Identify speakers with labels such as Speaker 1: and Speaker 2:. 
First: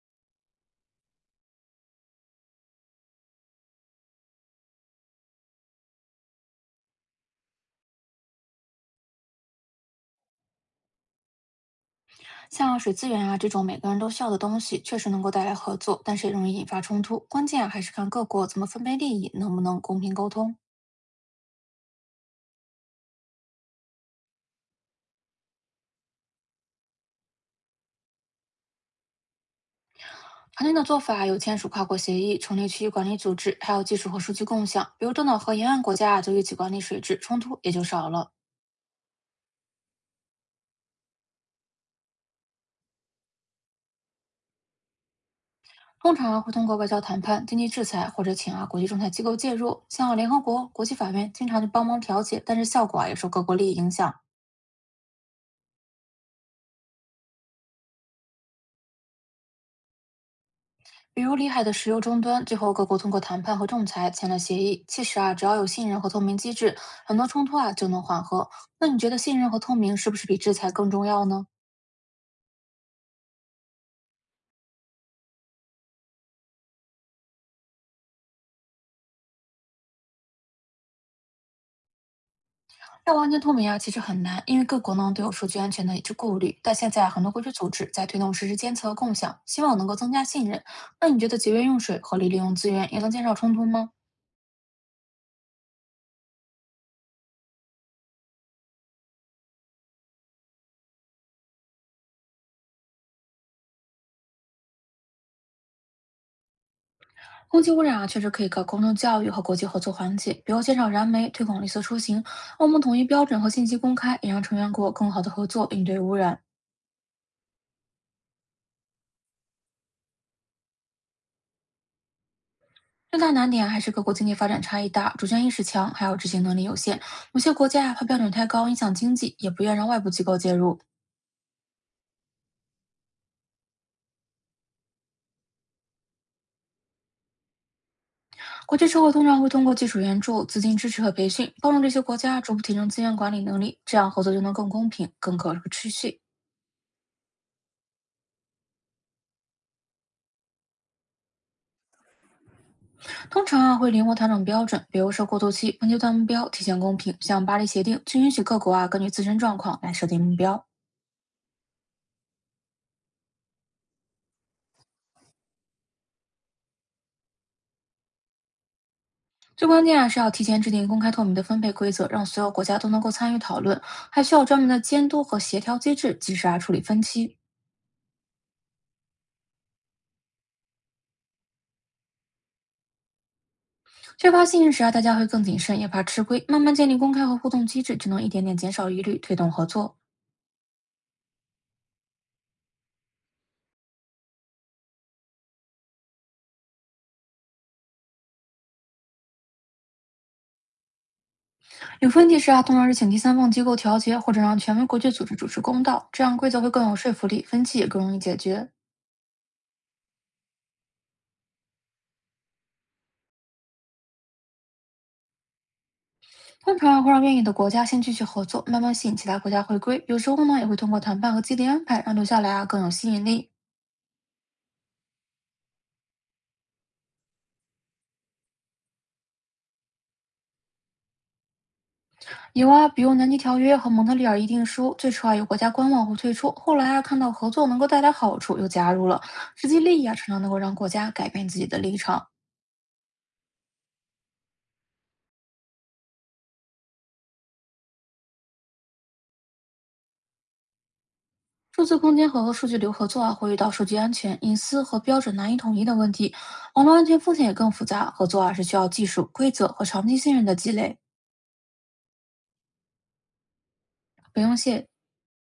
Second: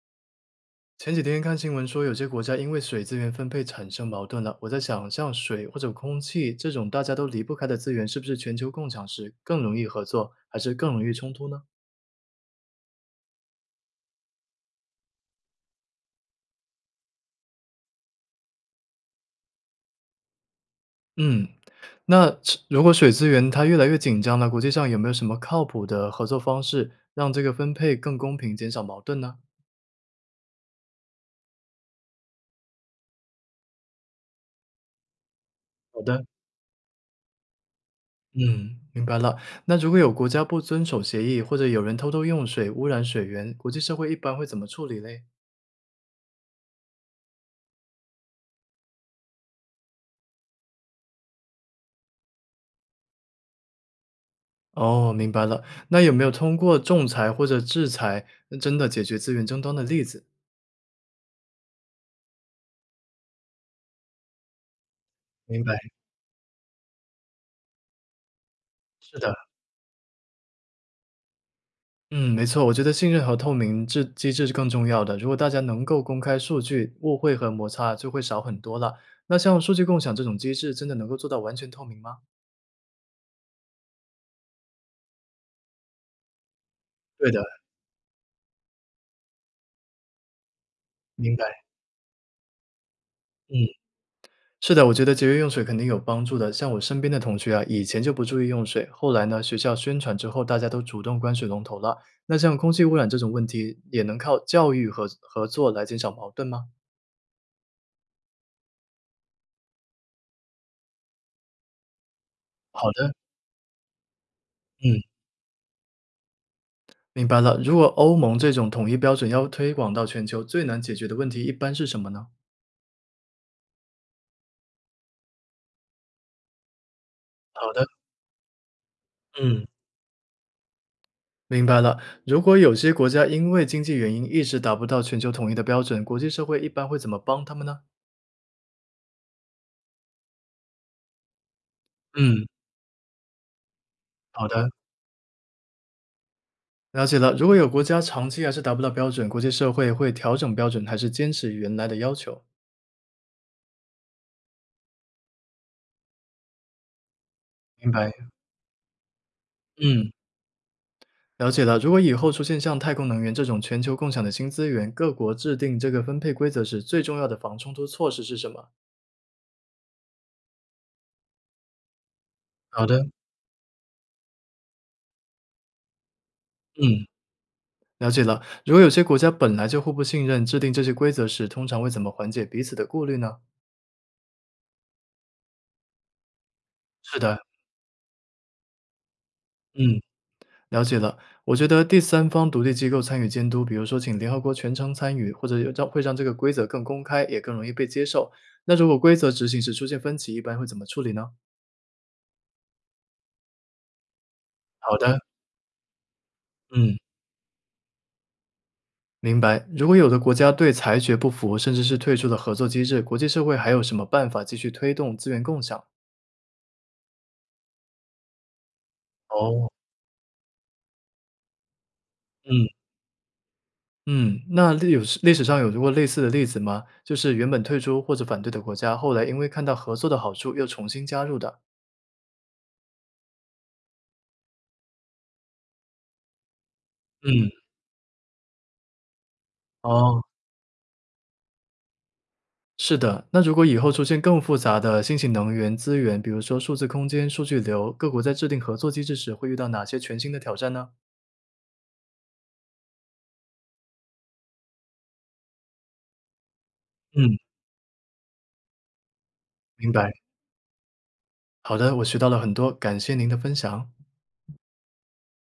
Speaker 1: 前几天看新闻说，有些国家因为水资源分配产生矛盾了。我在想，像水或者空气这种大家都离不开的资源，是不是全球共享时更容易合作，还是更容易冲突呢？
Speaker 2: 像水资源啊这种每个人都需要的东西，确实能够带来合作，但是也容易引发冲突。关键啊还是看各国怎么分配利益，能不能公平沟通。
Speaker 1: 嗯，那是如果水资源它越来越紧张了，国际上有没有什么靠谱的合作方式，让这个分配更公平，减少矛盾呢？
Speaker 2: 常见的做法有签署跨国协议、成立区域管理组织，还有技术和数据共享。比如东岛和沿岸国
Speaker 1: 好
Speaker 2: 家啊
Speaker 1: 的，
Speaker 2: 就一起管理水质，冲突也就少了。
Speaker 1: 嗯，明白了。那如果有国家不遵守协议，或者有人偷偷用水污染水源，国际社会一般会怎么处理嘞？
Speaker 2: 通常啊会通过外交谈判、经济制裁或者请啊国际仲裁机构介入，像联合国、国际法院经常就帮忙调解，但是效果啊也受各国利益影响。
Speaker 1: 哦，明白了。那有没有通过仲裁或者制裁，真的解决资源争端的例子？
Speaker 2: 比如里海的石油终端，最后各国通过谈判和仲裁签了协议。其实啊，只要
Speaker 1: 明
Speaker 2: 有
Speaker 1: 白，
Speaker 2: 信任和透明机制，很多冲突啊就能缓和。那你觉得
Speaker 1: 是的，
Speaker 2: 信任和透明是不是比制裁更重要呢？
Speaker 1: 嗯，没错。我觉得信任和透明制机制是更重要的。如果大家能够公开数据，误会和摩擦就会少很多了。那像数据共享这种机制，真的能够做到完全透明吗？
Speaker 2: 要完全透明啊，其实很难，因为各国呢都有数据安全的一致顾虑。但现在啊很
Speaker 1: 对
Speaker 2: 多
Speaker 1: 的，
Speaker 2: 国际组织在推动实时监测和共享，希望能够增加信任。那你觉
Speaker 1: 明
Speaker 2: 得节
Speaker 1: 白。
Speaker 2: 约用水、合理利用资源，也能减少冲突
Speaker 1: 嗯。
Speaker 2: 吗？
Speaker 1: 是的，我觉得节约用水肯定有帮助的。像我身边的同学啊，以前就不注意用水，后来呢，学校宣传之后，大家都主动关水龙头了。那像空气污染这种问题，也能靠教育和合作来减少矛盾吗？
Speaker 2: 空气污染啊，确实可以靠公众教育和国际合作缓解，比如减少燃煤、推广绿色出行。欧盟
Speaker 1: 好
Speaker 2: 统一
Speaker 1: 的，
Speaker 2: 标准和信息公开，也让成员国
Speaker 1: 嗯，
Speaker 2: 更好的合作应对污染。
Speaker 1: 明白了。如果欧盟这种统一标准要推广到全球，最难解决的问题一般是什么呢？
Speaker 2: 最大难点还是各国经济发展差异大，主权意识强，还有执行能力有限。有些国
Speaker 1: 好的，
Speaker 2: 家啊，怕标准太高影响经济，也不
Speaker 1: 嗯，
Speaker 2: 愿让外部机构介入。
Speaker 1: 明白了。如果有些国家因为经济原因一直达不到全球统一的标准，国际社会一般会怎么帮他们呢？
Speaker 2: 国际社会通常会通过技术援助、资金支持和培训，帮助这些国家
Speaker 1: 嗯，
Speaker 2: 逐步提升资源管理能力，这样合作就
Speaker 1: 好
Speaker 2: 能更
Speaker 1: 的。
Speaker 2: 公平、更可持续。
Speaker 1: 了解了，如果有国家长期还是达不到标准，国际社会会调整标准，还是坚持原来的要求？
Speaker 2: 通常啊会灵活调整标准，比如说过渡期、分阶段目标、体现公平，像巴黎协
Speaker 1: 明
Speaker 2: 定
Speaker 1: 白。
Speaker 2: 就允许各国啊根据自身状况来设
Speaker 1: 嗯，
Speaker 2: 定目标。
Speaker 1: 了解了。如果以后出现像太空能源这种全球共享的新资源，各国制定这个分配规则时，最重要的防冲突措施是什么？
Speaker 2: 最关键啊是要提前制定公开透明的分配规则，让所有国家
Speaker 1: 好
Speaker 2: 都能
Speaker 1: 的，
Speaker 2: 够参与讨论，还需要专门的监督和协调机制，及时啊处理分
Speaker 1: 嗯，
Speaker 2: 歧。
Speaker 1: 了解了。如果有些国家本来就互不信任，制定这些规则时，通常会怎么缓解彼此的顾虑呢？
Speaker 2: 缺乏信任时啊，大家会更谨慎，也怕吃亏。慢慢建立公
Speaker 1: 是
Speaker 2: 开和
Speaker 1: 的，
Speaker 2: 互动机制，就能一点点减少疑虑，推动合作。
Speaker 1: 嗯。了解了，我觉得第三方独立机构参与监督，比如说请联合国全程参与，或者会让这个规则更公开，也更容易被接受。那如果规则执行时出现分歧，一般会怎么处理呢？
Speaker 2: 有分歧时啊，通常是请第三方机构调节，或者让权威
Speaker 1: 好
Speaker 2: 国际
Speaker 1: 的，
Speaker 2: 组织主持公道，这样规则会更有
Speaker 1: 嗯，
Speaker 2: 说服力，分歧也更容易解决。
Speaker 1: 明白。如果有的国家对裁决不服，甚至是退出了合作机制，国际社会还有什么办法继续推动资源共享？
Speaker 2: 通常会让愿意的国家先继续合作，慢慢吸引其他国家
Speaker 1: 哦，
Speaker 2: 回归。有时候呢，也会通过谈判和激励安排，让留下来啊
Speaker 1: 嗯
Speaker 2: 更有吸引力。
Speaker 1: 嗯，那历史上有过类似的例子吗？就是原本退出或者反对的国家，后来因为看到合作的好处，又重新加入的。
Speaker 2: 有啊，比如南极条约和蒙特利尔议定书，最初啊有国家观望或退出，后来啊看到合
Speaker 1: 嗯，
Speaker 2: 作能够带来好处，又加入了。实际利益啊
Speaker 1: 哦。
Speaker 2: 常常能够让国家改变自己的立场。
Speaker 1: 是的，那如果以后出现更复杂的新型能源资源，比如说数字空间、数据流，各国在制定合作机制时会遇到哪些全新的挑战呢？
Speaker 2: 数字空间和数据流合作啊，会遇到数据安全、隐私和标准难以统一的问题，网络安全风
Speaker 1: 嗯，
Speaker 2: 险也更复杂。合作啊是需要技术、规则和
Speaker 1: 明
Speaker 2: 长
Speaker 1: 白。
Speaker 2: 期信任的积累。
Speaker 1: 好的，我学到了很多，感谢您的分享。
Speaker 2: 不用谢。